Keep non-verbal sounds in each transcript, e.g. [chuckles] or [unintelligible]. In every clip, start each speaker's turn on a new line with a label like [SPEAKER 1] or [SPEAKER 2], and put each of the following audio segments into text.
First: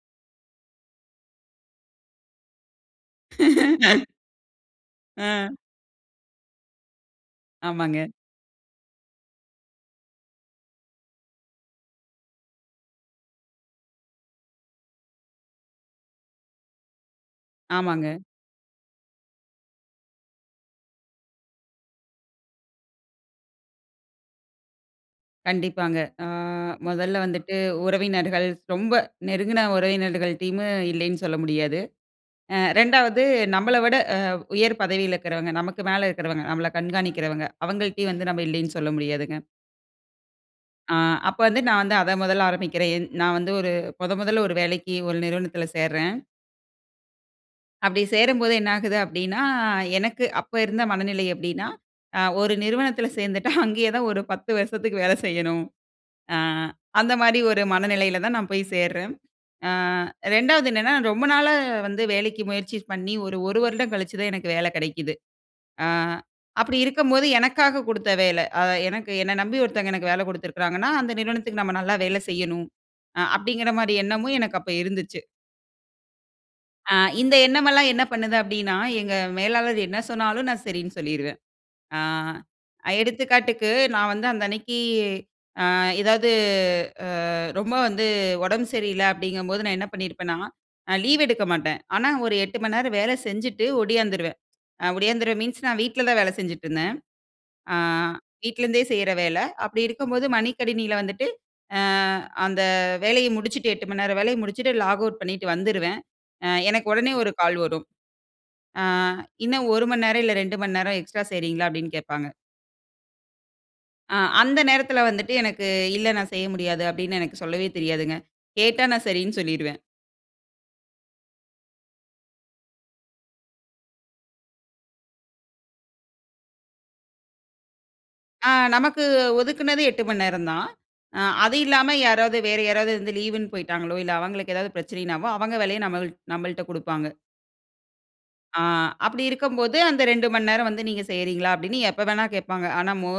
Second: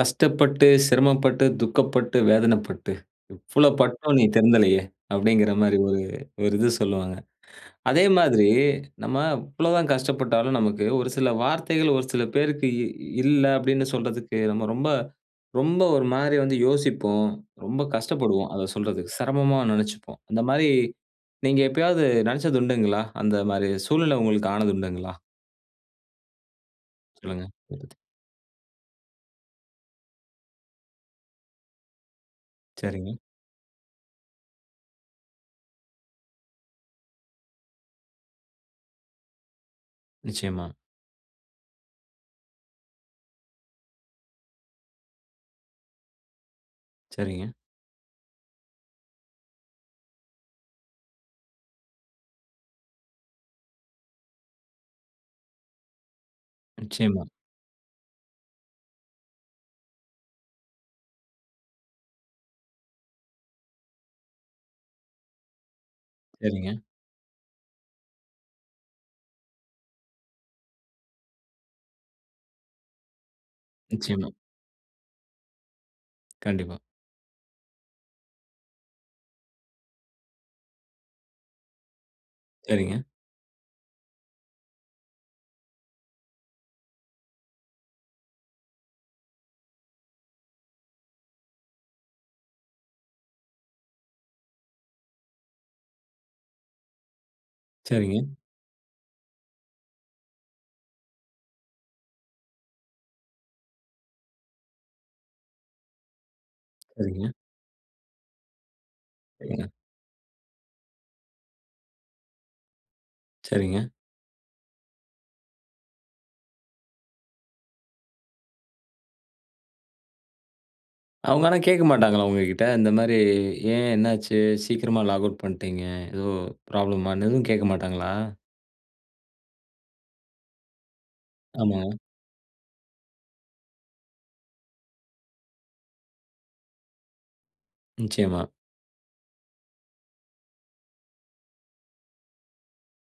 [SPEAKER 1] "கஷ்டப்பட்டு, சிரமப்பட்டு, துக்கப்பட்டு, வேதனைப்பட்டு, இவ்வளோ
[SPEAKER 2] [laughs]
[SPEAKER 1] பட்டும் நீ திருந்தலயே."
[SPEAKER 2] அ.
[SPEAKER 1] அப்படீங்கிறமாரி ஒரு ஒரு இது சொல்லுவாங்க. அதே
[SPEAKER 2] ஆமாங்க.
[SPEAKER 1] மாதிரி நம்ம இவ்வளவு தான் கஷ்டப்பட்டாலும், நமக்கு ஒரு சில வார்த்தைகள் ஒரு சில பேருக்கு "இல்ல" அப்படீன்னு சொல்றதுக்கு, நம்ம ரொம்ப ரொம்ப ஒரு மாரி வந்து யோசிப்போம். ரொம்ப
[SPEAKER 2] ஆமாங்க.
[SPEAKER 1] கஷ்டப்படுவோம், அத சொல்றதுக்கு. செரமமா நெனச்சுப்போம். அந்தமாரி நீங்க எப்பயாவது நெனச்சது உண்டுங்களா? அந்தமாரி சூழ்நிலை உங்களுக்கு ஆனது உண்டுங்களா?
[SPEAKER 2] கண்டிப்பாங்க. அ மொதல்ல
[SPEAKER 1] சொல்லுங்க.
[SPEAKER 2] வந்துட்டு
[SPEAKER 1] [unintelligible]
[SPEAKER 2] உறவினர்கள் ரொம்ப நெருங்குன உறவினர்கள்டைம்மே இல்லைன்னு சொல்ல முடியாது. அ
[SPEAKER 1] சரிங்க.
[SPEAKER 2] 2வது நம்பள விட அ உயர் பதவியில இருக்கிறவங்க நமக்கு மேல இருக்கிறவங்க, நம்மள கண்காணிக்கிறவங்க அவுங்கள்ட்டயும் வந்து நம்ப இல்லைன்னு சொல்ல முடியாதுங்க.
[SPEAKER 1] நிச்சயமா.
[SPEAKER 2] ஆ. அப்ப வந்து நான் வந்து அத மொதல்ல ஆரம்பிக்கிறேன். என் நா வந்து ஒரு மொத மொதல்ல ஒரு வேலைக்கு ஒரு நிறுவனத்தில சேர்றேன்.
[SPEAKER 1] சரிங்க.
[SPEAKER 2] அப்படி சேரும்போது என்ன ஆகுது அப்படீன்னா, எனக்கு அப்ப இருந்த மனநிலை எப்படீன்னா, அ ஒரு நிறுவனத்தில சேர்ந்துட்டா [chuckles] அங்கேயே தான் ஒரு 10 வருஷத்துக்கு வேல செய்யணும். ஆ,
[SPEAKER 1] நிச்சயமா.
[SPEAKER 2] அந்தமாரி ஒரு மனநிலையில தான் நான் போய் சேர்றேன். ஆ 2வது என்னன்னா, ரொம்ப நாளா வந்து வேலைக்கு முயற்சி பண்ணி ஒரு 1 வருடம் கழிச்சு தான் எனக்கு வேல கிடைக்குது. ஆ அப்படி
[SPEAKER 1] சரிங்க.
[SPEAKER 2] இருக்கும்போது, "எனக்காக குடுத்த வேல. அ எனக்கு என்ன நம்பி ஒருத்தங்க எனக்கு வேல குடுத்துருக்கிறாங்கன்னா, அந்த நிறுவனத்துக்கு நம்ம நல்லா வேலை செய்யணும்." அ அப்படீங்கிற மாரி
[SPEAKER 1] நிச்சயமா.
[SPEAKER 2] எண்ணமும் எனக்கு அப்ப இருந்துச்சு.
[SPEAKER 1] கண்டிப்பா.
[SPEAKER 2] அ, இந்த எண்ணமெல்லாம் என்ன பண்ணுது அப்டின்னா? எங்க மேலாளர் என்ன சொன்னாலும் நான் சரின்னு சொல்லிருவேன். அ
[SPEAKER 1] சரிங்க.
[SPEAKER 2] எடுத்துக்காட்டுக்கு நான் வந்து அந்த அன்னைக்கு, அ எதாவது அ ரொம்ப வந்து உடம்பு சரியில்ல அப்படிங்கம்போது, நான் என்ன பண்ணியிருப்பேன்னா? நான் லீவ் எடுக்க மாட்டேன். ஆனா, ஒரு 8 மணிநேரம் வேல செஞ்சுட்டு ஒடியாந்துருவேன். அ ஒடியாந்துருவேன். மீன்ஸ் நான் வீட்ல தான் வேல செஞ்சுட்ருந்தேன். அ
[SPEAKER 1] சரிங்க.
[SPEAKER 2] வீட்ல இருந்தே செய்ற வேல. அப்படி இருக்கும்போது மடி கணினில வந்துட்டு, அ அந்த வேலைய முடிச்சுட்டு 8 மணி நேர வேலைய முடிச்சுட்டு லாக்அவுட் பண்ணீட்டு வந்துருவேன். அ எனக்கு ஒடனே 1
[SPEAKER 1] சரிங்க.
[SPEAKER 2] கால் வரும். "அ
[SPEAKER 1] சரிங்க.
[SPEAKER 2] இன்னும் 1 மணிநேரம், இல்ல 2 மணி நேரம் எக்ஸ்ட்ரா செய்றீங்களா?" அப்படீன்னு கேட்பாங்க.
[SPEAKER 1] சரிங்க.
[SPEAKER 2] அ அந்த நேரத்துல வந்துட்டு எனக்கு, "இல்ல நான் செய்ய முடியாது." அப்படீன்னு எனக்கு சொல்லவே தெரியாதுங்க. கேட்டா நான் சரின்னு சொல்லிடுவேன்.
[SPEAKER 1] அவங்க ஆனா கேட்க மாட்டாங்களா உங்ககிட்ட? இந்த மாரி ஏன், என்ன ஆச்சு? சீக்கிரமா லாக்அவுட் பண்ட்டீங்க. எதோ ப்ராப்ளம்மான்னு எதுவும் கேட்க மாட்டாங்களா?
[SPEAKER 2] அ, நமக்கு ஒதுக்குனது 8 மணிநேரம் தான். அ அது
[SPEAKER 1] ஆமா.
[SPEAKER 2] இல்லாம யாராவது வேற யாராவது வந்து லீவுன்னு போயிட்டாங்களோ, இல்ல அவங்களுக்கு எதாவது பிரச்சனனாவோ, அவங்க வேலைய நம்மள் நம்மள்ட்ட குடுப்பாங்க.
[SPEAKER 1] நிச்சயமா.
[SPEAKER 2] ஆ அப்டி இருக்கம்போது அந்த 2 மணி நேரம் வந்து நீங்க செய்றீங்களா? அப்டின்னு எப்பவேனா கேப்பாங்க. ஆனா மோ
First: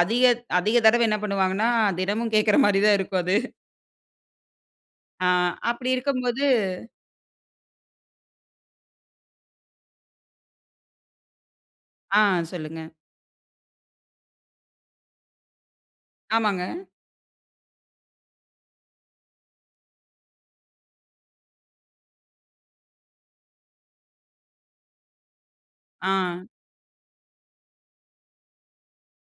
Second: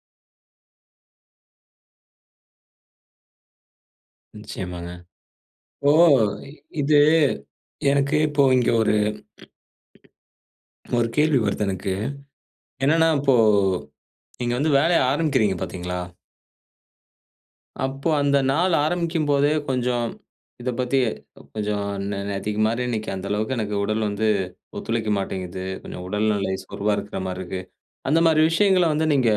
[SPEAKER 2] அதிக அதிக தடவ என்ன பண்ணுவாங்கன்னா, தினமும் கேக்ற மாதிரி தான் இருக்கும் அது.
[SPEAKER 1] நிச்சயமாங்க.
[SPEAKER 2] அ
[SPEAKER 1] ஓ!
[SPEAKER 2] அப்டி இருக்கும்போது.
[SPEAKER 1] இது எனக்கு இப்போ இங்க ஒரு, ஒரு கேள்வி வருது எனக்கு.
[SPEAKER 2] ஆ சொல்லுங்க.
[SPEAKER 1] என்னன்னா, இப்போ நீங்க வந்து வேலைய ஆரம்பிக்கிறீங்க பார்த்தீங்ளா?
[SPEAKER 2] ஆமாங்க.
[SPEAKER 1] அப்போ அந்த நாள் ஆரம்பிக்கும்போதே கொஞ்சம் இத பத்தி கொஞ்சம் நே நேத்திக்கு மாரி இன்னைக்கி, அந்த அளவுக்கு எனக்கு உடல் வந்து ஒத்துழைக்க மாட்டேங்குது. கொஞ்சம் உடல்
[SPEAKER 2] ஆ.
[SPEAKER 1] நெலை சோர்வா இருக்குற மாதிரி இருக்கு. அந்த மாரி விஷயங்கள வந்து நீங்க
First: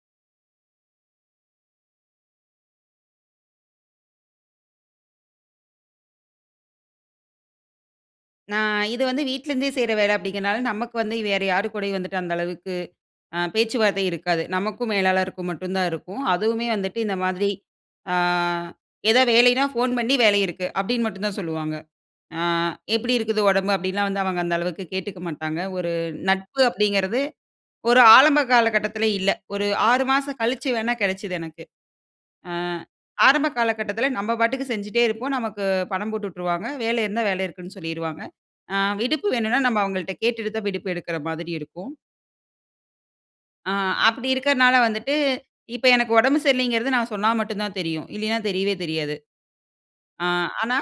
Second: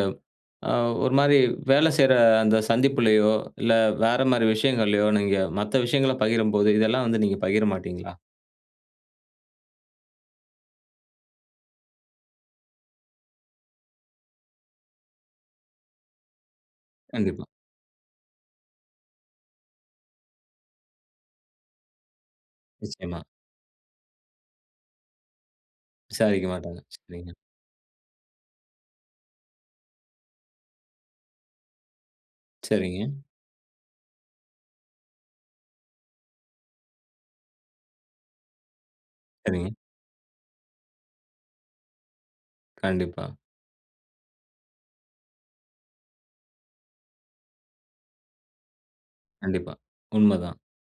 [SPEAKER 1] அ ஒரு மாரி வேலை செய்ற அந்த சந்திப்புலயோ இல்ல வேற மாரி விஷயங்கள்லயோ, நீங்க மத்த விஷயங்கள பகிரும்போது இதெல்லாம் வந்து நீங்க பகிர மாட்டீங்களா?
[SPEAKER 2] நான் இது வந்து வீட்லருந்தே செய்ற வேல அப்டிங்றதுனால நமக்கு வந்து வேற யாரு கூடயும் வந்துட்டு, அந்த அளவுக்கு அ பேச்சுவார்த்த இருக்காது. நமக்கும் மேலாளருக்கு மட்டும் தான் இருக்கும். அதுவுமே வந்துட்டு இந்த
[SPEAKER 1] கண்டிப்பா.
[SPEAKER 2] மாதிரி. ஆ ஏதாவது வேலைன்னா ஃபோன் பண்ணி வேலை இருக்கு. அப்டின்னு மட்டும் தான் சொல்லுவாங்க. ஆ எப்டி
[SPEAKER 1] நிச்சயமா.
[SPEAKER 2] இருக்குது உடம்பு? அப்டிலாம் வந்து அவங்க அந்த அளவுக்கு கேட்டுக்க மாட்டாங்க. ஒரு
[SPEAKER 1] விசாரிக்க
[SPEAKER 2] நட்பு
[SPEAKER 1] மாட்டாங்க.
[SPEAKER 2] அப்டிங்கிறது
[SPEAKER 1] சரிங்க.
[SPEAKER 2] ஒரு ஆரம்ப காலகட்டத்துல இல்ல. ஒரு 6 மாசம் கழிச்சு வேணா கெடைச்சது எனக்கு. ஆ
[SPEAKER 1] சரிங்க.
[SPEAKER 2] ஆரம்ப காலகட்டத்துல நம்ம பாட்டுக்கு செஞ்சுட்டே இருப்போம். நமக்கு பணம் போட்டு விட்ருவாங்க. வேலை இருந்தா வேலை இருக்குன்னு சொல்லிருவாங்க. அ விடுப்பு வேணுன்னா
[SPEAKER 1] சரிங்க.
[SPEAKER 2] நம்ம அவங்கள்ட்ட கேட்டுட்டு தான் விடுப்பு எடுக்குற மாதிரி இருக்கும்.
[SPEAKER 1] கண்டிப்பா.
[SPEAKER 2] ஆ. அப்டி இருக்கனால வந்துட்டு, இப்ப எனக்கு உடம்பு சரியில்லைங்கிறது, நான் சொன்னா மட்டுந்தான் தெரியும். இல்லைனா, தெரியவே தெரியாது.
[SPEAKER 1] கண்டிப்பா.
[SPEAKER 2] ஆ,
[SPEAKER 1] உண்மதான்.
[SPEAKER 2] ஆனா.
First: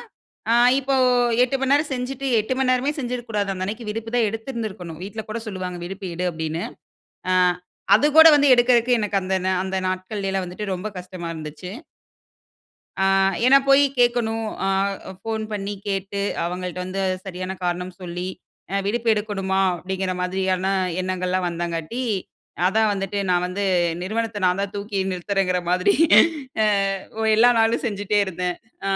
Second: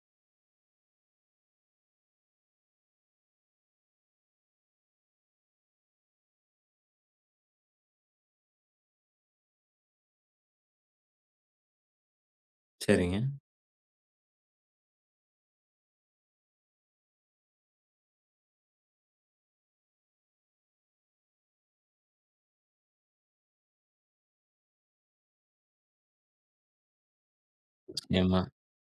[SPEAKER 2] அ, இப்போ 8 மணி நேர செஞ்சிட்டு, 8 மணி நேரமே செஞ்சிருக்க கூடாது. அந்த அன்னைக்கு விடுப்பு தா எடுத்திருந்திருக்கணும் வீட்ல கூட சொல்லுவாங்க. விடுப்பு எடு, அப்டினு. ஆ, அது கூட வந்து எடுக்கறதுக்கு, எனக்கு அந்த நா அந்த நாட்கள்லேலா வந்துட்டு, ரொம்ப கஷ்டமா இருந்துச்சு. ஆ,
[SPEAKER 1] சரிங்க.
[SPEAKER 2] ஏனா போயி கேட்கணும். அ, ஃபோன் பண்ணி கேட்டு, அவங்கள்ட்ட வந்து, சரியான காரணம் சொல்லி, அ, விடுப்பு எடுக்கணுமா? அப்டிங்கிற மாதிரியான எண்ணங்கள்லாம் வந்தங்காட்டி, அதான் வந்துட்டு, நான் வந்து நிறுவனத்த நான்தா, தூக்கி நிறுத்துறேங்கிற மாதிரி அ ஓ எல்லா நாளும் செஞ்சுட்டே
[SPEAKER 1] ஏம்மா.
[SPEAKER 2] இருந்தே. அ,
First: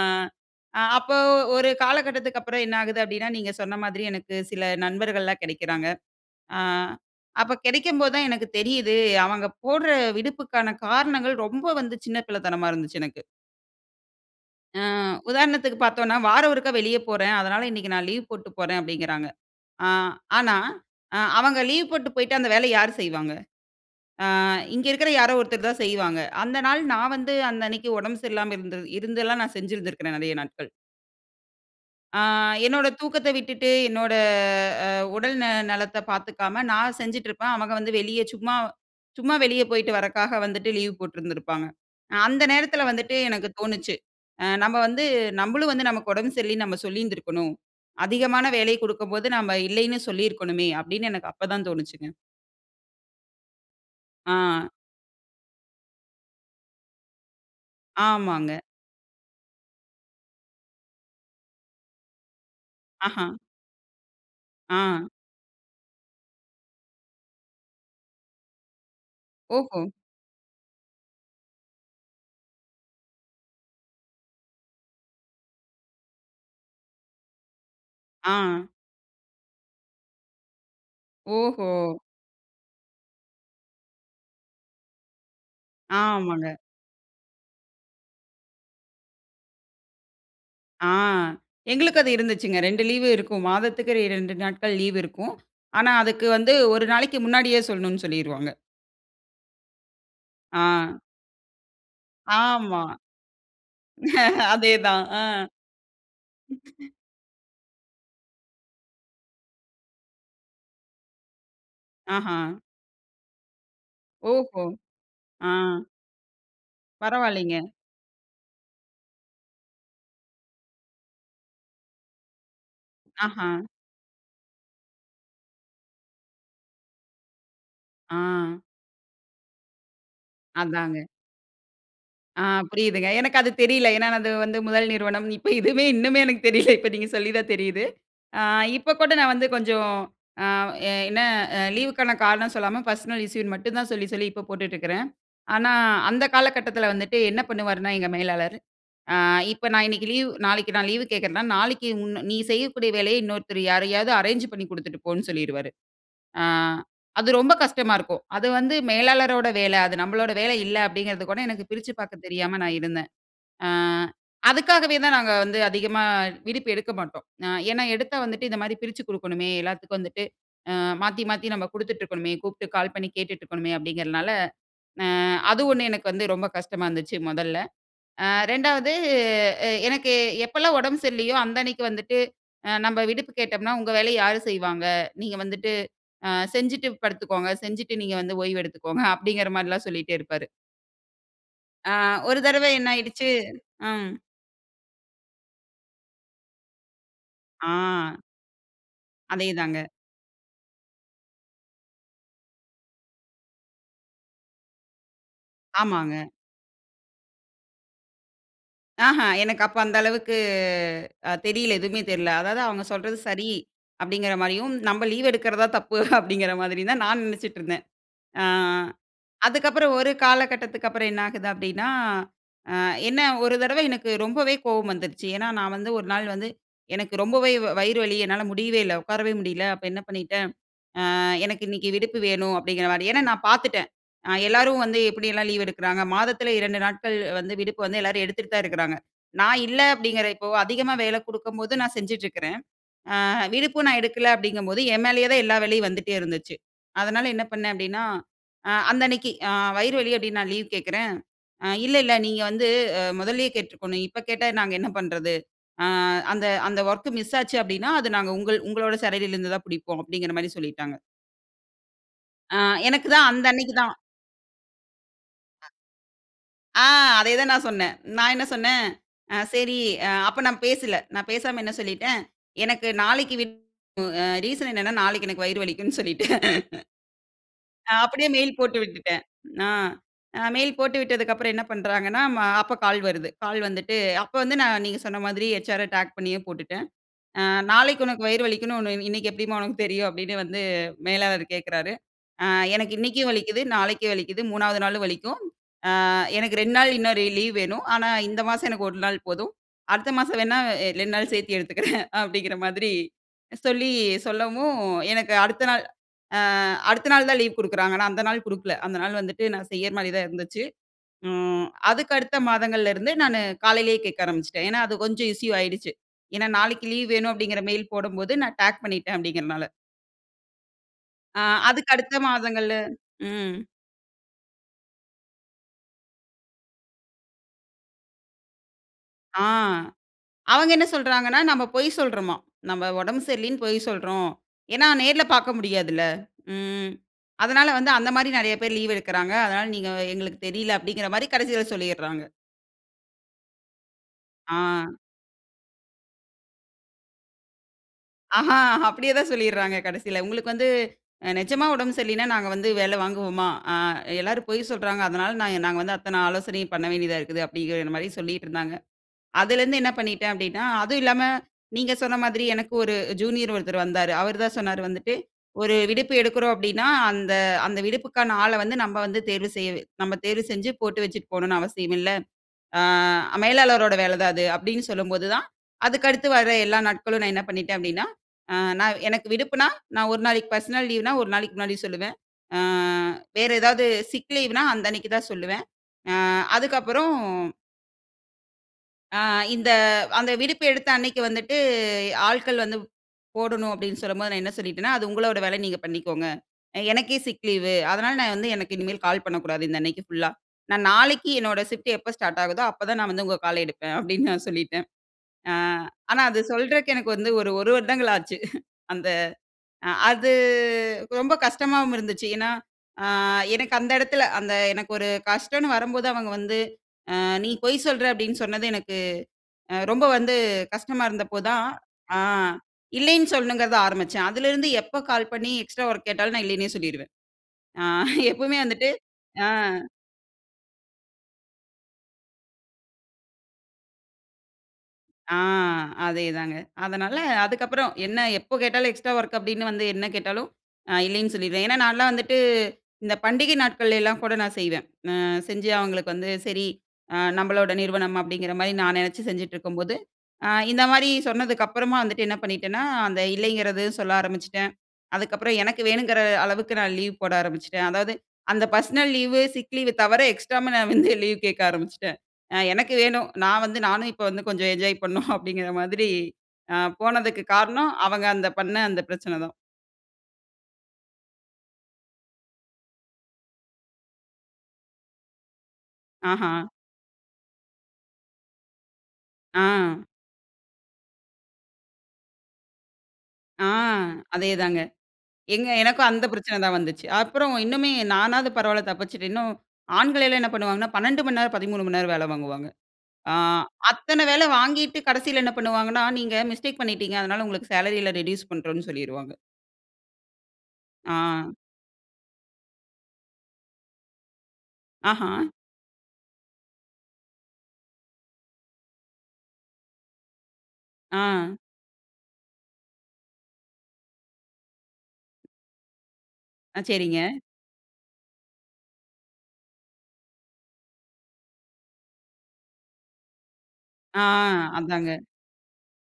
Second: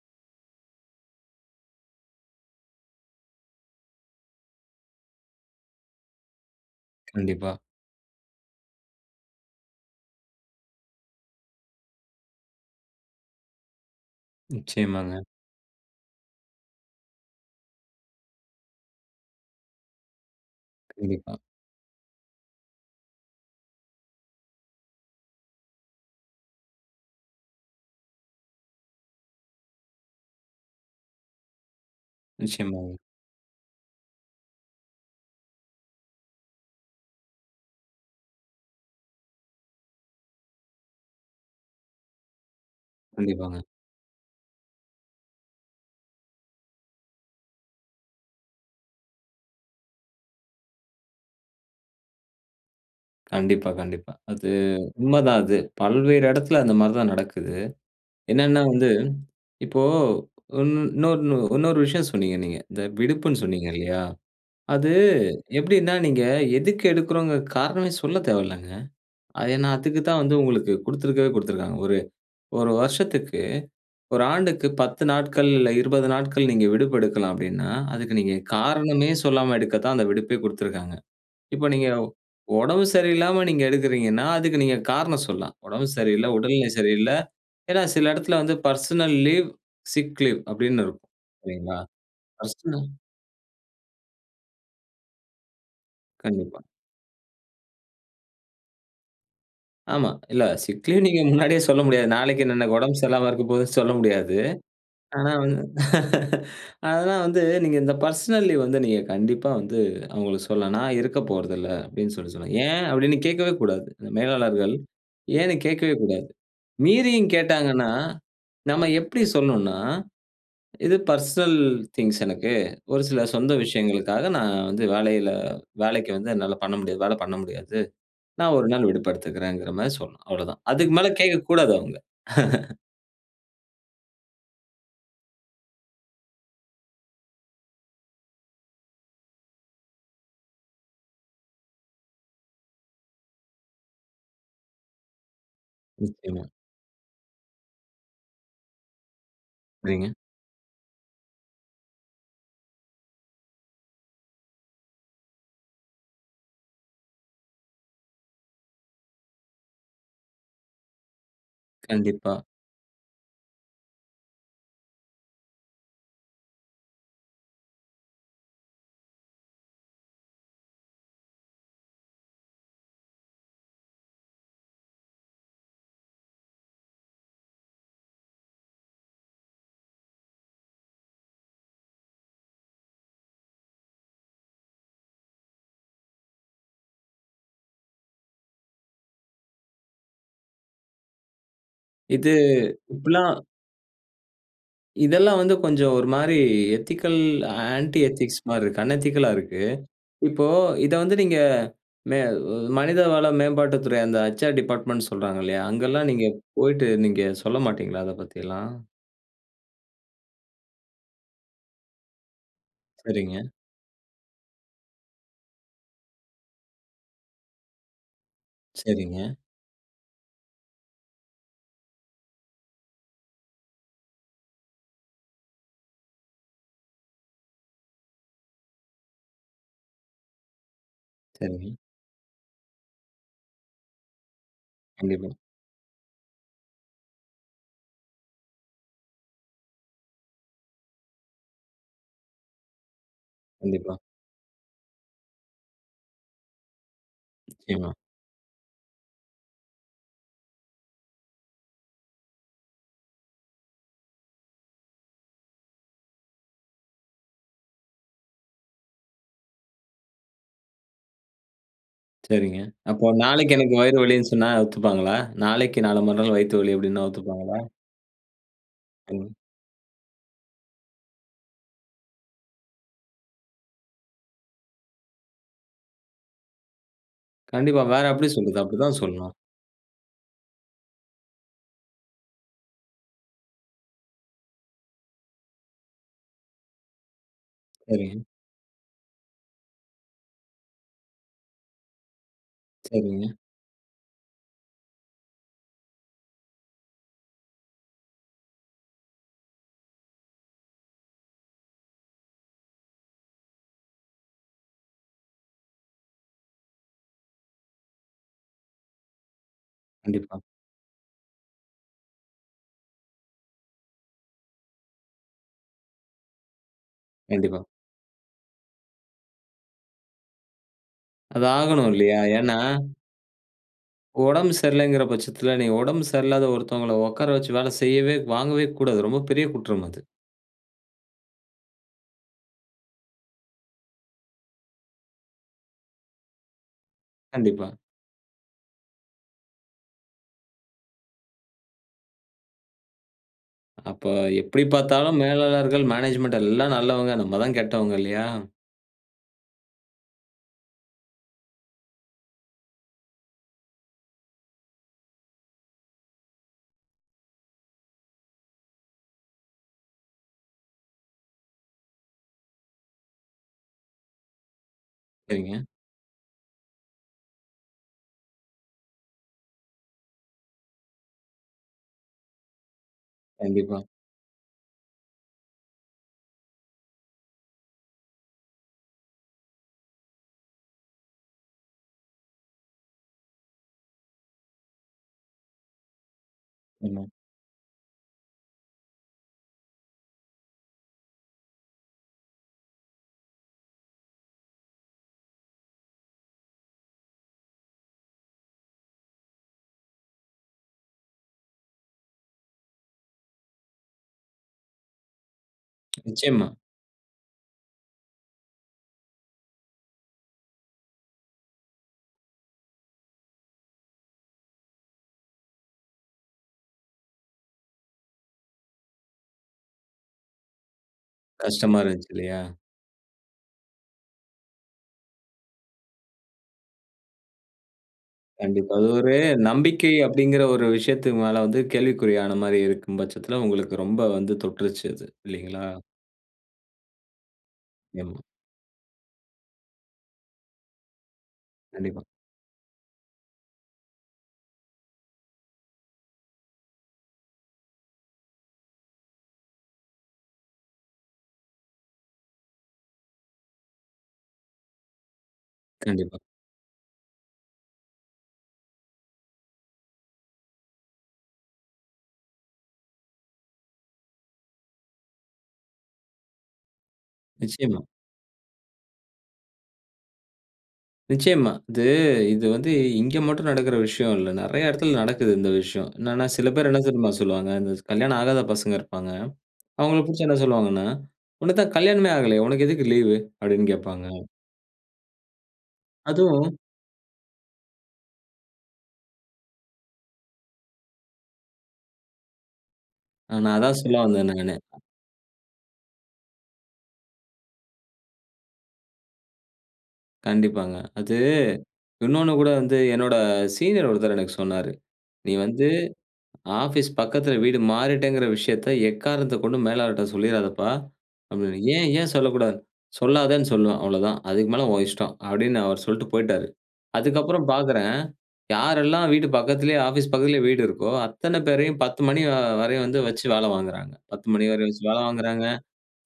[SPEAKER 2] அப்ப ஒரு காலகட்டத்துக்கு அப்புறம் என்னாகுது அப்டின்னா, நீங்க சொன்ன மாதிரி, எனக்கு சில நண்பர்கள்லாம் கிடைக்கிறாங்க. அ,
[SPEAKER 1] கண்டிப்பா.
[SPEAKER 2] அப்ப கெடைக்கம்போதுதா எனக்கு தெரியுது, அவங்க போடுற விடுப்புக்கான காரணங்கள், ரொம்ப வந்து சின்ன பிள்ளைத்தனமா இருந்துச்சு, எனக்கு. ஆ,
[SPEAKER 1] நிச்சயமாங்க.
[SPEAKER 2] உதாரணத்துக்கு பாத்தோனா, வார ஒரு தடவை வெளிய போறேன். அதனால, இன்னைக்கு நான் லீவ் போட்டு போறேன், அப்டிங்கிறாங்க. ஆ, ஆனா
[SPEAKER 1] கண்டிப்பா.
[SPEAKER 2] அவங்க லீவ் போட்டு போய்ட்டா, அந்த வேலைய யார் செய்வாங்க? ஆ, இங்க இருக்கிற யாரோ ஒருத்தர் தா செய்வாங்க. அந்த நாள், நான் வந்து, அந்த அன்னைக்கு உடம்பு சரியில்லாம இருந் இருந்தெல்லாம் நா செஞ்சுருந்திருக்கிறேன் நெறையா நாட்கள். ஆ என்னோட
[SPEAKER 1] நிச்சயமாங்க.
[SPEAKER 2] தூக்கத்த விட்டுவிட்டு. என்னோட அ உடல் ந நலத்த பார்த்துக்காம, நான் செஞ்சிட்டுருப்பேன். அவங்க வந்து வெளிய சும்மா சும்மா வெளியே போய்விட்டு வறக்காக வந்துட்டு லீவ் போட்ருந்திருப்பாங்க. அ அந்த நேரத்துல வந்துட்டு எனக்கு
[SPEAKER 1] கண்டிப்பாங்க.
[SPEAKER 2] தோன்னுச்சி. அ நம்ம வந்து, நம்மளும் வந்து நமக்கு உடம்பு சரியில்லன்னு நம்ம சொல்லியிருந்திருக்கணும். அதிகமான வேலை குடுக்கும்போது நம்ம இல்லன்னு சொல்லி இருக்கணுமே. அப்படின்னு எனக்கு அப்பதான் தோனுச்சுங்க.
[SPEAKER 1] கண்டிப்பா, கண்டிப்பா. அது
[SPEAKER 2] ஆ.
[SPEAKER 1] உண்மதான் அது. பல்வேறு இடத்துல அந்த மாரி தான் நடக்குது.
[SPEAKER 2] ஆமாங்க.
[SPEAKER 1] என்னென்னா வந்து இப்போ இன் இன்னொரு இன்னொரு விஷயம் சொன்னீங்க நீங்க. இந்த
[SPEAKER 2] ஆஹ.
[SPEAKER 1] விடுப்புன்னு சொன்னீங்க இல்லையா. அது
[SPEAKER 2] ஆ.
[SPEAKER 1] எப்படின்னா நீங்க எதுக்கு எடுக்கிறோம்ங்க காரணம் சொல்ல தேவையில்லங்க. அது ஏன்னா,
[SPEAKER 2] ஓஹோ.
[SPEAKER 1] அதுக்கு தான் வந்து உங்களுக்கு குடுத்திருக்கவே குடுத்திருக்காங்க ஒரு 1 வருஷத்துக்கு, 1 ஆண்டுக்கு 10 நாட்கள் இல்ல 20 நாட்கள் நீங்க விடுப்பு எடுக்கலாம் அப்படின்னா, அதுக்கு நீங்க
[SPEAKER 2] ஆ.
[SPEAKER 1] காரணமே சொல்லாம எடுக்க தான் அந்த விடுப்பே குடுத்திருக்காங்க. இப்போ
[SPEAKER 2] ஓஹோ!
[SPEAKER 1] நீங்க உடம்பு சரியில்லாம நீங்க எடுக்கிறீங்கன்னா, அதுக்கு நீங்க காரணம் சொல்லாம். உடம்பு சரியில்ல,
[SPEAKER 2] ஆமாங்க.
[SPEAKER 1] உடல்நிலை சரியில்ல. ஏன்னா, சில இடத்துல வந்து பெர்சனல் லீவ், சிக் லீவ் அப்படின்னு
[SPEAKER 2] ஆ.
[SPEAKER 1] இருக்கும். சரிங்களா.
[SPEAKER 2] எங்களுக்கு அது இருந்துச்சுங்க. 2
[SPEAKER 1] பெர்சனல்
[SPEAKER 2] லீவு இருக்கும். மாதத்துக்கு 2 நாட்கள் லீவு இருக்கும். ஆனா, அதுக்கு வந்து
[SPEAKER 1] கண்டிப்பா.
[SPEAKER 2] ஒரு நாளைக்கு முன்னாடியே சொல்லணும்னு சொல்லிருவாங்க.
[SPEAKER 1] ஆமா. இல்ல சிக்
[SPEAKER 2] ஆ.
[SPEAKER 1] லீவ் நீங்க முன்னாடியே சொல்ல முடியாது. நாளைக்கு எனக்கு
[SPEAKER 2] ஆமா.
[SPEAKER 1] உடம்பு சரியில்லாம இருக்க போதுன்னு சொல்ல முடியாது.
[SPEAKER 2] [laughs] அதேதான். ஆ.
[SPEAKER 1] ஆனா வந்து [laughs]
[SPEAKER 2] [laughs]
[SPEAKER 1] ஆனா வந்து, நீங்க இந்த பெர்சனல் லீவ் வந்து, நீங்க கண்டிப்பா வந்து அவுங்களுக்கு சொல்லலாம். "நான் இருக்க போறதில்ல" அப்டின்னு சொல்லி
[SPEAKER 2] ஆஹா.
[SPEAKER 1] சொல்லலாம். "ஏன்?" அப்டின்னு கேக்கவே கூடாது,
[SPEAKER 2] ஓஹோ!
[SPEAKER 1] மேலாளர்கள்.
[SPEAKER 2] ஆ.
[SPEAKER 1] ஏன்னு கேட்கவே கூடாது. மீறியும்
[SPEAKER 2] பரவால்லைங்க.
[SPEAKER 1] கேட்டாங்கன்னா, நம்ம எப்டி சொல்னுன்னா "இது பெர்சனல் திங்க்ஸ் எனக்கு. ஒரு சில
[SPEAKER 2] ஆஹா.
[SPEAKER 1] சொந்த விஷயங்களுக்காக நான் வந்து வேலையில வேலைக்கு வந்து என்னால பண்ண முடியாது வேல பண்ண முடியாது. நான்
[SPEAKER 2] ஆ.
[SPEAKER 1] ஒரு நாள் விடுப்பேடுத்துக்கிறேன்ங்கற மாரி சொல்லணும். அவ்ளோதான். அதுக்கு
[SPEAKER 2] அதாங்க.
[SPEAKER 1] மேல கேக்க கூடாது அவுங்க.
[SPEAKER 2] ஆ
[SPEAKER 1] [chuckles]
[SPEAKER 2] புரியுதுங்க. எனக்கு அது தெரில. ஏன்னா அது வந்து முதல் நிறுவனம். இப்ப இதுமே இன்னுமே எனக்கு தெரியல இப்ப நீங்க சொல்லி தான் தெரியுது. அ இப்ப கூட நான் வந்து கொஞ்சம் அ என்ன லீவுக்கான காரணம் சொல்லாம பர்சனல் இஷ்யூ ன்னு மட்டும் தான் சொல்லி, சொல்லி இப்ப போட்டுட்ருக்கிறேன். ஆனா, அந்த
[SPEAKER 1] நிச்சயமா.
[SPEAKER 2] காலகட்டத்தில வந்துட்டு, என்ன பண்ணுவாருன்னா எங்க மேலாளரு! அ இப்ப நான்
[SPEAKER 1] சரிங்க.
[SPEAKER 2] இன்னிக்கு லீவு நாளைக்கு நான் லீவு கேக்கிறேன்னா, நாளைக்கு உன்ன நீ செய்யக்கூடிய வேலைய இன்னொருத்தர் யாரையாவது அரேஞ்ச் பண்ணி குடுத்துட்டு போன்னு சொல்லிருவாரு. ஆ அது ரொம்ப கஷ்டமா இருக்கும். அது வந்து மேலாளரோட வேல. அது நம்பலோட வேல இல்ல அப்டிங்கறது கூட எனக்கு பிரிச்சு பாக்கத்
[SPEAKER 1] கண்டிப்பா.
[SPEAKER 2] தெரியாம நான் இருந்தேன். ஆ அதுக்காகவே தான் நாங்க வந்து அதிகமா விடுப்பு எடுக்க மாட்டோம். ஏன்னா, எடுத்தா வந்துட்டு இந்த மாரி பிரிச்சு குடுக்கணுமே. எல்லாத்துக்கும் வந்துட்டு அ மாத்தி மாத்தி நம்ப குடுத்துட்ருக்கனுமே. கூப்ட்டு கால் பண்ணி கேட்டுட்டு இருக்கணுமே அப்டிங்க்ரனால ஆ அது 1 எனக்கு வந்து ரொம்ப கஷ்டமா இருந்துச்சு மொதல்ல. ஆ 2வது எனக்கு, எப்பல்லாம் உடம்பு சரில்லையோ அந்த அன்னைக்கு வந்துட்டு அ நம்ம விடுப்பு கேட்டோம்னா உங்க வேலைய யாரு செய்வாங்க? நீங்க வந்துட்டு அ செஞ்சிட்டு படுத்துகொங்க. செஞ்சிட்டு நீங்க வந்து ஓய்வு எடுத்துக்கோங்க அப்டிங்கற மாரில்லாம் சொல்லிட்டேருப்பாரு. ஆ
[SPEAKER 1] இது
[SPEAKER 2] ஒரு தடவ என்ன ஆயிடுச்சு.
[SPEAKER 1] இப்படிலாம்
[SPEAKER 2] ம்.
[SPEAKER 1] இதெல்லாம் வந்து கொஞ்சம் ஒருமாரி எத்திக்கல்
[SPEAKER 2] ஆ.
[SPEAKER 1] ஆன்டி எத்திக்ஸ் மாரி இருக்கு. அன் எதிக்கல் ஆ
[SPEAKER 2] அதே
[SPEAKER 1] இருக்கு.
[SPEAKER 2] தாங்க.
[SPEAKER 1] இப்போ இத வந்து நீங்க மே அ மனிதவள மேம்பாட்டு துறை அந்த ஹெச்.ஆர் டிபார்ட்மென்ட்னு சொல்றாங்க இல்லயா! அங்கலாம் நீங்க
[SPEAKER 2] ஆமாங்க.
[SPEAKER 1] போயிட்டு நீங்க சொல்ல மாட்டீங்களா! அத பத்திலாம்.
[SPEAKER 2] ஆஹா! எனக்கு அப்ப அந்த அளவுக்கு அ தெரியல எதுவுமே தெரியல. அதாவது அவுங்க சொல்றது
[SPEAKER 1] சரிங்க.
[SPEAKER 2] சரி. அப்பிடிங்கிறமாரியும் நம்ம லீவு எடுக்கிறதா தான் தப்பு அப்பிடிங்கிற மாரியும் தான் நான் நினச்சிட்டு இருந்தேன். ஆ
[SPEAKER 1] சரிங்க.
[SPEAKER 2] அதுக்கப்புறம் ஒரு காலகட்டத்துக்கப்புறம் என்ன ஆகுது அப்பிடின்னா, அ என்ன ஒரு தடவ எனக்கு ரொம்பவே கோவம் வந்துருச்சு. ஏன்னா, நான் வந்து ஒரு நாள் வந்து எனக்கு ரொம்பவே வயிறு வலி என்னால முடியவே இல்ல. உட்காரவே முடியல. அப்ப என்ன பண்ணிட்டேன். ஆ எனக்கு
[SPEAKER 1] சரிங்க.
[SPEAKER 2] இன்னக்கி விடுப்பு வேணும். அப்பிடிங்கிறமாரியே ஏன்னா நான் பார்த்துட்டேன். அ எல்லாரும் வந்து
[SPEAKER 1] கண்டிப்பா.
[SPEAKER 2] எப்பிடியெல்லாம் லீவு எடுக்குறாங்க. மாதத்தில 2 நாட்கள் வந்து விடுப்பு வந்து எல்லாரும் எடுத்துட்டு தான் இருக்குறாங்க. நான் இல்ல அப்பிடிங்கிற இப்ப அதிகமா வேலை கொடுக்கும்போது, நான் செஞ்சுட்டு இருக்கிறேன். ஆ விடுப்பும்
[SPEAKER 1] கண்டிப்பா.
[SPEAKER 2] நான் எடுக்கல. அப்பிடிங்கம்போது என் மேலயேதான் எல்லா வேலையும் வந்துட்டே இருந்துச்சு. அதனால என்ன பண்னேன்
[SPEAKER 1] நிச்சயமா.
[SPEAKER 2] அப்பிடின்னா, அ அந்த அன்னக்கி அ வயிறு வலி அப்பிடின்னு நான் லீவு கேக்கிறேன். அ இல்ல இல்ல நீங்க வந்து. முதல்லயே கேட்ருக்கோன்னு. இப்ப கேட்டா நாங்க என்ன பண்றது? அ அந்த அந்த ஒர்க் மிஸ் ஆச்சு அப்பிடின்னா, அத நாங்க உங்கள் உங்களோட சேலரில இருந்து தான் பிடிப்போம். அப்பிடிங்கிறமாரி சொல்லிட்டாங்க. ஆ.
[SPEAKER 1] சரிங்க. அப்போ
[SPEAKER 2] எனக்கு தான் அந்த
[SPEAKER 1] நாளைக்கு
[SPEAKER 2] அன்னைக்கு
[SPEAKER 1] எனக்கு
[SPEAKER 2] தான்.
[SPEAKER 1] வயிறு வலின்னு சொன்னா ஒத்துப்பாங்களா?
[SPEAKER 2] அ.
[SPEAKER 1] நாளைக்கு நாள மறுநாள் வயித்து வலி
[SPEAKER 2] ஆ.
[SPEAKER 1] அப்டின்னா
[SPEAKER 2] அதே தான்
[SPEAKER 1] ஒத்துக்குவாங்களா?
[SPEAKER 2] நான் சொன்னேன். நான் என்ன சொனனேன்,
[SPEAKER 1] ம்.
[SPEAKER 2] ஆ சரி. அ அப்ப நான் பேசல. நான் பேசாம என்ன சொல்லிட்டேன், எனக்கு நாளைக்கு வின் அ ரீசன் என்னனா, நாளைக்கு எனக்கு வயிறு வலிக்குன்னு சொல்லிட்டேன்
[SPEAKER 1] கண்டிப்பா.
[SPEAKER 2] ஆ.
[SPEAKER 1] வேற
[SPEAKER 2] அப்படியே
[SPEAKER 1] எப்டி
[SPEAKER 2] மெயில்
[SPEAKER 1] சொல்றது?
[SPEAKER 2] போட்டு
[SPEAKER 1] அப்படி தான்
[SPEAKER 2] விட்டுட்டேன்.
[SPEAKER 1] சொல்லணும்.
[SPEAKER 2] ஆ. அ மெயில் போட்டு விட்டதுக்கு அப்புறம் என்ன பண்றாங்கன்னா, அப்போ கால் வருது. கால் வந்துட்டு, அப்போ வந்து நீங்க சொன்ன மாதிரி ஹெச்.ஆர்ர டேக் பண்ணியே போட்டுட்டன். அ "நாளைக்கு உனக்கு
[SPEAKER 1] சரிங்க.
[SPEAKER 2] வயிறு வலிக்குன்னு ஒண்ணு இன்னைக்கு எப்படிம்மா உனக்கு தெரியும்?" அப்படின்னு வந்து மேலாளர் கேட்கறாரு. ஆ எனக்கு இன்னைக்கும்
[SPEAKER 1] சரிங்க.
[SPEAKER 2] வலிக்குது, நாளைக்கு வலிக்குது, 3வது நாளும் வலிக்கும். அ எனக்கு 2 நாள் இன்னொரு லீவ் வேணும். ஆனா இந்த மாசம் எனக்கு ஒரு நாள் போதும். அடுத்த மாசம் வேணா 2 நாள் சேர்த்தி எடுத்துக்குறேன். [chuckles] அப்டிங்கிற மாதிரி சொல்லி சொல்லவும். எனக்கு அடுத்த நாள் அ அடுத்த நாள் தான் லீவ் குடுக்குறாங்க. நா அந்த நாள் குடுக்கல. அந்த நாள் வந்துட்டு நான் செய்யற மாரி தான்
[SPEAKER 1] கண்டிப்பா.
[SPEAKER 2] இருந்துச்சு. ம். அதுக்கு அடுத்த மாதங்கள்ல இருந்து நானு காலையிலேயே கேட்க ஆரம்பிச்சிட்டேன். ஏனா, அது கொஞ்சம் இஷ்யூ ஆயிடுச்சு. ஏனா, நாளைக்கு லீவ் வேணும் அப்டிங்கிற
[SPEAKER 1] கண்டிப்பா.
[SPEAKER 2] மெயில் போடும்போது நான் டேக் பண்ணிட்டேன் அப்டிங்கிறனால. ஆ
[SPEAKER 1] அது ஆகணும்,
[SPEAKER 2] அதுக்கு அடுத்த
[SPEAKER 1] இல்லையா. ஏன்னா.
[SPEAKER 2] மாதங்கள்ல ம்.
[SPEAKER 1] ஒடம்பு சரியில்லங்கிற பட்சத்தில, 'நீ ஒடம்பு சரியில்லாத ஒருத்தவங்கள உட்கார வச்சு வேல செய்யவே வாங்கவே கூடாது.' ரொம்ப
[SPEAKER 2] ஆ,
[SPEAKER 1] பெரிய குற்றம் அது.
[SPEAKER 2] அவங்க என்ன சொல்றாங்கன்னா, நம்ம பொய் சொல்றோம்மா. 'நம்ம ஒடம்பு சரியில்லன்னு பொய் சொல்றோம்.' ஏன்னா, நேர்ல பார்க்க முடியாதுல்ல. ம் அதனால
[SPEAKER 1] கண்டிப்பா.
[SPEAKER 2] வந்து அந்த மாதிரி நெறைய பேர் லீவ் எடுக்கிறாங்க. அதனால, நீங்க எங்களுக்கு தெரியல அப்படிங்கிற மாரி கடைசியில சொல்லிடுறாங்க.
[SPEAKER 1] அப்ப
[SPEAKER 2] ஆ.
[SPEAKER 1] எப்படி பார்த்தாலும் மேலாளர்கள், மேனேஜ்மென்ட் எல்லா நல்லவங்க. நம்ம தான் கெட்டவங்க இல்லையா?
[SPEAKER 2] ஆஹா, அப்படியே தான் சொல்லிடுறாங்க கடைசியில "உங்களுக்கு வந்து நிஜமா உடம்பு சரியில்லன்னா, நாங்க வந்து வேலை வாங்குவோமா? அ எல்லாரும் பொய் சொல்றாங்க. அதனால, நாங்க வந்து அத்தனை ஆலோசனையும் பண்ண வேண்டியதா இருக்குது", அப்படிங்கிற மாரி சொல்லிட்டு இருந்தாங்க. அதில இருந்து என்ன பண்ணிட்டேன் அப்படின்னா, அதுவும் இல்லாம, நீங்க சொன்ன மாதிரி எனக்கு ஒரு ஜூனியர் ஒருத்தர் வந்தாரு. அவரு தான் சொன்னாரு வந்துட்டு,
[SPEAKER 1] சரிங்க.
[SPEAKER 2] "ஒரு விடுப்பு எடுக்கிறோம் அப்படின்னா, அந்த அந்த விடுப்புக்கான ஆள வந்து நாம வந்து தேர்வு செஞ்சு நாம தேர்வு செஞ்சு போட்டு வச்சுட்டு போணும்ன்னு அவசியம் இல்ல. ஆ
[SPEAKER 1] கண்டிப்பா.
[SPEAKER 2] மேலாளருடைய வேலை தான் அது." அப்படின்னு சொல்லும்போது தான் அதுக்கு அடுத்து வர்ற எல்லா நாட்களும் நான் என்ன பண்ணிட்டேன்? அப்படின்னா எனக்கு விடுப்புன்னா, நான் ஒரு நாளைக்கு பெர்சனல் லீவ்ன்னா, ஒரு நாளைக்கு முன்னாடி சொல்லுவேன். வேற ஏதாச்சு சிக் லீவ்ன்னா அந்த அன்னைக்கு தான் சொல்லுவேன். அ
[SPEAKER 1] ம்.
[SPEAKER 2] அதுக்கப்புறம். ஆ, இந்த அந்த விடுப்பு எடுத்த அன்னக்கி வந்துட்டு ஆட்கள் வந்து, போடணும் அப்பிடின்னு சொல்லும்போது நான் என்ன சொல்லிட்டேன்னா, அது உங்களோட வேல நீங்க பண்ணிக்கோங்க. அ, எனக்கே சிக் லீவ் அதனால நான் வந்து எனக்கு இனிமேல் கால் பண்ணக்கூடாது. இந்த அன்னக்கி ஃபுல்லா. நான் நாளைக்கு என்னோட ஷிஃப்ட் எப்போ ஸ்டார்ட் ஆகுதோ! அப்ப தான் நான் வந்து உங்க கால எடுப்பேன். அப்பிடின்னு நான் சொல்லிட்டேன் ஆ, ஆனா அது
[SPEAKER 1] நிச்சயமா.
[SPEAKER 2] சொல்றதுக்கு எனக்கு வந்து ஒரு, ஒரு வருடங்கள் ஆச்சு [chuckles] அந்த அ அது ரொம்ப கஷ்டமாவும் இருந்துச்சு. ஏன்னா ஆ, எனக்கு அந்த இடத்துல அந்த எனக்கு ஒரு கஷ்டன்னு வரும்போது அவங்க வந்து ஆ நீ பொய் சொல்ற அப்பிடின்னு சொன்னது எனக்கு அ ரொம்ப வந்து கஷ்டமா இருந்தப்போ தான்,
[SPEAKER 1] கஷ்டமா இருந்துச்சு
[SPEAKER 2] ஆ
[SPEAKER 1] இல்லயா?
[SPEAKER 2] இல்லேன்னு சொல்லணுங்கிறத ஆரம்பிச்சேன். அதுலேருந்து எப்ப கால் பண்ணி எக்ஸ்ட்ரா ஒர்க் கேட்டாலும் நான் இல்லேன்னே சொல்லிருவேன். ஆ, எப்பவுமே
[SPEAKER 1] கண்டிப்பா. அது
[SPEAKER 2] வந்துட்டு
[SPEAKER 1] ஒரு
[SPEAKER 2] ஆ.
[SPEAKER 1] நம்பிக்கை அப்பிடிங்கிற ஒரு விஷயத்துக்கு மேல வந்து கேள்விக்குறியானமாரி இருக்கும் பட்சத்தில உங்களுக்கு ரொம்ப வந்து தொட்டுருச்சு அது.
[SPEAKER 2] ஆ,
[SPEAKER 1] இல்லேங்களா?
[SPEAKER 2] அதே தாங்க. அதனால அதுக்கப்புறம்
[SPEAKER 1] எம்
[SPEAKER 2] என்ன எப்போ கேட்டாலும் எக்ஸ்ட்ரா வொர்க் அப்பிடின்னு வந்து என்ன கேட்டாலும் இ, இல்லேன்னு சொல்லிருவேன். ஏன்னா
[SPEAKER 1] கண்டிப்பா.
[SPEAKER 2] நான்லாம் வந்துட்டு இந்த பண்டிகை நாட்கள்ல எல்லாம் கூட நான் செய்வேன். ஆ, செஞ்சு அவுங்களுக்கு வந்து சரி அ நம்மளோட நிறுவனம். அப்பிடிங்கிற மாரி நான் நினைச்சு செஞ்சுட்டு இருக்கும்போது, ஆ, இந்த மாதிரி சொன்னதுக்கு அப்பறமா வந்துட்டு என்ன பண்ணிட்டேன்னா, அந்த இல்லைங்கிறது சொல்ல ஆரம்பிச்சுட்டேன். அதுக்கப்புறம் எனக்கு
[SPEAKER 1] கண்டிப்பா.
[SPEAKER 2] வேணுங்கிற அளவுக்கு நான் லீவ் போட ஆரம்பிச்சுட்டேன். அதாவது அந்த பர்ஷனல் லீவு, சிக் லீவு தவர எக்ஸ்ட்ராவும் நான் வந்து லீவ் கேட்க ஆரம்பிச்சுட்டேன் ஆ, எனக்கு வேணும், நான் வந்து நானும் இப்போ வந்து கொஞ்சம் என்ஜாய் பண்ணும் அப்பிடிங்கிற மாதிரி ஆ, போனதுக்கு
[SPEAKER 1] நிச்சயமா.
[SPEAKER 2] காரணம் அவங்க அந்த பண்ண அந்த பிரச்சன தான்.
[SPEAKER 1] நிச்சயமா. இது இது வந்து இங்க மட்டும் நடக்கிற விஷயம் இல்ல. நெறைய இடத்தில நடக்குது இந்த விஷயம். என்னென்னா, சில
[SPEAKER 2] ஆஹா.
[SPEAKER 1] பேர் என்ன தெரியுமா சொல்லுவாங்க. இந்த ஸ் கல்யாணம் ஆகாத பசங்க இருப்பாங்க. அவுங்கள
[SPEAKER 2] ஆ.
[SPEAKER 1] பிடிச்சு என்ன சொல்லுவாங்கன்னா, உனக்கு தான் கல்யாணமே ஆகலயே! உனக்கு எதுக்கு லீவு?
[SPEAKER 2] ஆ.
[SPEAKER 1] அப்பிடின்னு கேப்பாங்க.
[SPEAKER 2] அதே தாங்க. எங்க எனக்கும் அந்த பிரச்சனை
[SPEAKER 1] அதுவும்.
[SPEAKER 2] தான் வந்துச்சு. அப்புறம் இன்னுமே நானாவது பரவாயில்ல தப்பிச்சுட்டேன். இன்னும் ஆண்கள் எல்லாம் என்ன பண்ணுவாங்கன்னா? 12:00 மணி நேரம் 13:00 மணி நேரம் வேல வாங்குவாங்க. ஆ
[SPEAKER 1] நான் அதான் சொல்ல
[SPEAKER 2] அத்தன
[SPEAKER 1] வந்தேன்
[SPEAKER 2] வேலை
[SPEAKER 1] நானு.
[SPEAKER 2] வாங்கிட்டு கடைசில என்ன பண்ணுவாங்கன்னா? நீங்க மிஸ்டேக் பண்ணிட்டீங்க, அதனால உங்களுக்கு சேலரில ரெட்யூஸ் பண்றோன்னு சொல்லிருவாங்க.
[SPEAKER 1] கண்டிப்பாங்க. அது
[SPEAKER 2] ஆ.
[SPEAKER 1] இன்னொன்னு கூட வந்து என்னோட சீனியர் ஒருத்தர் எனக்கு சொன்னாரு.
[SPEAKER 2] ஆஹா.
[SPEAKER 1] "நீ வந்து ஆபீஸ் பக்கத்தில வீடு மாறிட்டேங்கிற விஷயத்த எக்காரணத்தக் கொண்டும் மேலாளர்ட்ட சொல்லிறாதப்பா!"
[SPEAKER 2] ஆ.
[SPEAKER 1] அப்பிடின்னு "ஏன் ஏன் சொல்லக்கூடாது?," "சொல்லாதேன்னு சொல்லுவேன் அவ்ளவதான். அதுக்கு மேல உன் இஷ்டம்". அப்பிடின்னு அவரு சொல்ட்டு போய்ட்டாரு.
[SPEAKER 2] ஆ. சரிங்க.
[SPEAKER 1] அதுக்கப்புறம் பார்க்கறேன், யாரெல்லாம் வீட்டு பக்கத்திலயே ஆபீஸ் பக்கத்திலயே வீடு இருக்கோ! அத்தன பேரையும் 10:00 மணி வ வரையும் வந்து வச்சு வேலை வாங்குகிறாங்க.
[SPEAKER 2] ஆ.
[SPEAKER 1] 10:00 மணி வரையும் வச்சு வேல
[SPEAKER 2] அதாங்க.
[SPEAKER 1] வாங்குகிறாங்க.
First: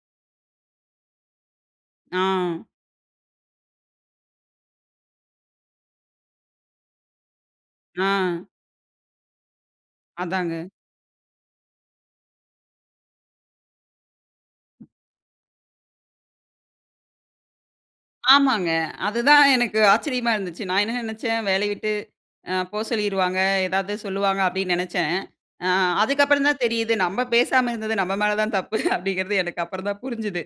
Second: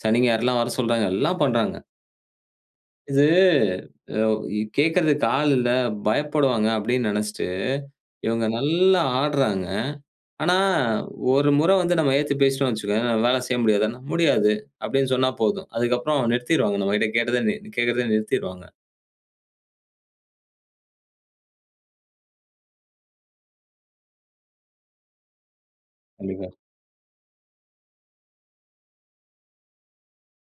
[SPEAKER 1] சனி, ஞாயிறுலாம் வர சொல்றாங்க. எல்லாம் பண்றாங்க.
[SPEAKER 2] ஆ.
[SPEAKER 1] இது அவு கு கேட்கிறதுக்கு ஆள் இல்ல பயப்படுவாங்க அப்பிடின்னு நெனைச்சுட்டு,
[SPEAKER 2] ஆ.
[SPEAKER 1] இவுங்க நல்லா ஆட்றாங்க.
[SPEAKER 2] அதாங்க.
[SPEAKER 1] ஆனா ஒரு முற வந்து நம்ம ஏதிர்த்து பேசிட்டோம் வச்சுக்கோயேன், நான் வேலை செய்ய முடியாதன்னா, முடியாது. அப்பிடின்னு சொன்னா போதும். அதுக்கப்புறம் நிறுத்திருவாங்க. நம்மக்கிட்ட கேட்டதே நி கேட்கிறத நிறுத்திருவாங்க.
[SPEAKER 2] ஆமாங்க. அதுதான் எனக்கு ஆச்சரியமா இருந்துச்சு. நான் என்ன நினைச்சேன் வேலய விட்டு ஆ. போ சொல்லிருவாங்க. ஏதாவது சொல்லுவாங்க அப்படின்னு நினைச்சேன். அ அதுக்கப்புறம்
[SPEAKER 1] கண்டிப்பா.
[SPEAKER 2] தான் தெரியுது நம்ம பேசாம இருந்தது நம்ம மேல தான்தப்பு அப்பிடிங்கிறது எனக்கு அப்புறம் தான் புரிஞ்சுது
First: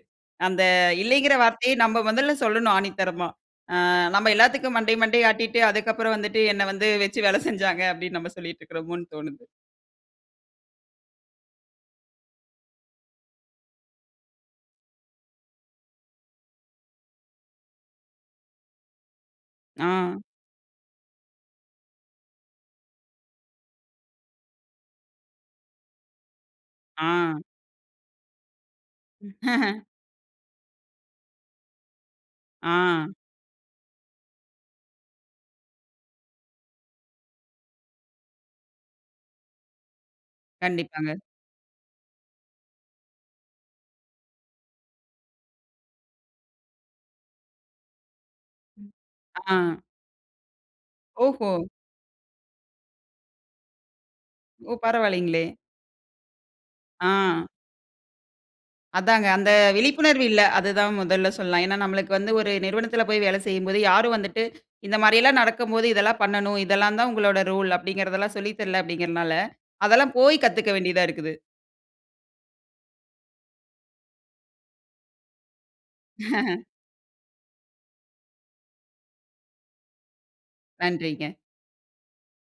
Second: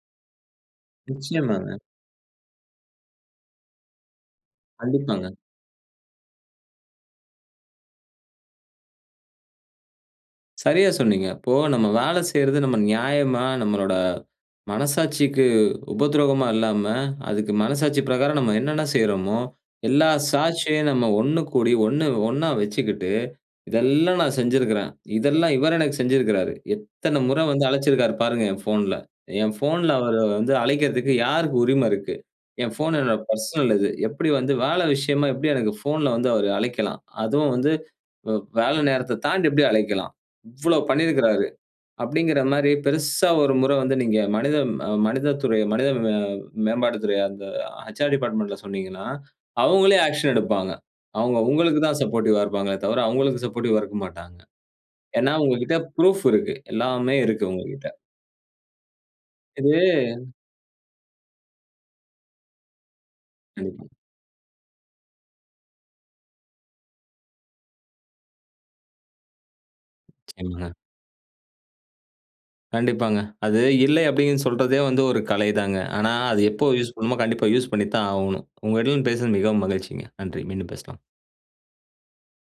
[SPEAKER 2] அந்த இல்லேங்கிற வார்த்தையே
[SPEAKER 1] நிச்சயமாங்க.
[SPEAKER 2] நம்ப முதல்ல சொல்லணும் ஆணித்தரமா, ஆ நம்ம எல்லாத்துக்கும் மண்டைய, மண்டைய
[SPEAKER 1] கண்டிப்பாங்க.
[SPEAKER 2] ஆட்டிட்டு அதுக்கப்பறம் வந்துட்டு என்ன வந்து வச்சு வேலை செஞ்சாங்க அப்படின்னு நம்ம சொல்லிட்டு இருக்கறோமோன்னு தோணுது.
[SPEAKER 1] சரியா சொன்னீங்க. இப்போ நம்ம வேலை செய்றது நம்ம நியாயமா, நம்மளோட, மனசாட்சிக்கு உபத்ரோகமா இல்லாம, அதுக்கு மனசாட்சி பிரகாரம் நம்ம என்னன்ன செய்றமோ, எல்லா
[SPEAKER 2] அ.
[SPEAKER 1] சாட்சியும் நம்ம ஒண்ணு கூடி ஒண்ணு ஒண்ணா வச்சுக்கிட்டு இதெல்லா நான் செஞ்சுருக்குறேன். இதெல்லாம் இவரு எனக்கு செஞ்சுருக்குறாரு. எத்தன முற
[SPEAKER 2] அ.
[SPEAKER 1] வந்து அழைச்சுருக்காரு பாருங்க என் போன்ல. என்
[SPEAKER 2] [chuckles]
[SPEAKER 1] போன்ல அவர வந்து அழைக்கறத்துக்கு யாருக்கு உரிம இருக்கு. என் போன்
[SPEAKER 2] அ.
[SPEAKER 1] என்னுடைய பெர்சனல் இது, எப்படி வந்து வேலை விஷயமா எப்படி எனக்கு போன்ல வந்து அவர் அழைக்கலாம்? அதுவும் வந்து வ வேல நேரத்தத் தாண்டி எப்படி அழைக்கலாம்? இவ்வளோ
[SPEAKER 2] கண்டிப்பாங்க.
[SPEAKER 1] பண்ணிருக்கிறாரு. அப்படின்கிற மாரி பெரிசா ஒரு முற வந்து நீங்க மனித மனித துறை, மனித மே மேம்பாட்டு துறை அந்த அ "ஹெச். ஆர் டிபார்ட்மென்ட்ல" சொன்னீங்கன்னா,
[SPEAKER 2] அ.
[SPEAKER 1] அவுங்களே ஆக்க்ஷன் எடுப்பாங்க. அவுங்க
[SPEAKER 2] ஓஹோ!
[SPEAKER 1] உங்களுக்கு தான் சப்போர்டிவ்வா இருப்பாங்களே தவிர, அவுங்களுக்கு சப்போர்டிவ்வா இருக்க மாட்டாங்க.
[SPEAKER 2] ஓ!
[SPEAKER 1] ஏன்னா
[SPEAKER 2] பரவாயில்லைங்களே.
[SPEAKER 1] உங்ககிட்ட புரூஃப் இருக்கு. எல்லாமே இருக்கு
[SPEAKER 2] அ.
[SPEAKER 1] உங்ககிட்ட.
[SPEAKER 2] அதாங்க அந்த விழிப்புணர்வு
[SPEAKER 1] இது.
[SPEAKER 2] இல்ல. அதுதான் முதல்ல சொல்லலாம். ஏன்னா நமக்கு வந்து ஒரு நிறுவனத்தில போய் வேலை செய்யும்போது
[SPEAKER 1] கண்டிப்பா.
[SPEAKER 2] யாரும் வந்துட்டு, இந்த மாரியெல்லா நடக்கும் போது, இதெல்லாம் பண்ணனும், இதெல்லாம் தான் உங்களோட ரூல். அப்படிங்கிறதெல்லா சொல்லித் தரல அப்படீங்கறனால, அதெல்லா போய் கத்துக்க
[SPEAKER 1] [unintelligible]
[SPEAKER 2] வேண்டியதா இருக்குது!
[SPEAKER 1] கண்டிப்பாங்க. அது இல்லை அப்படின்னு சொல்றதே வந்து ஒரு கலை தாங்க! ஆனா அது
[SPEAKER 2] [chuckles]
[SPEAKER 1] எப்போ யூஸ் பண்ணணுமோ, கண்டிப்பா யூஸ் பண்ணி தான் ஆவணும். உங்களிடம் பேசுனது மிகவும் மகிழ்ச்சிங்க. நன்றி. மீண்டும் பேசலாம்.
[SPEAKER 2] நன்றிங்க.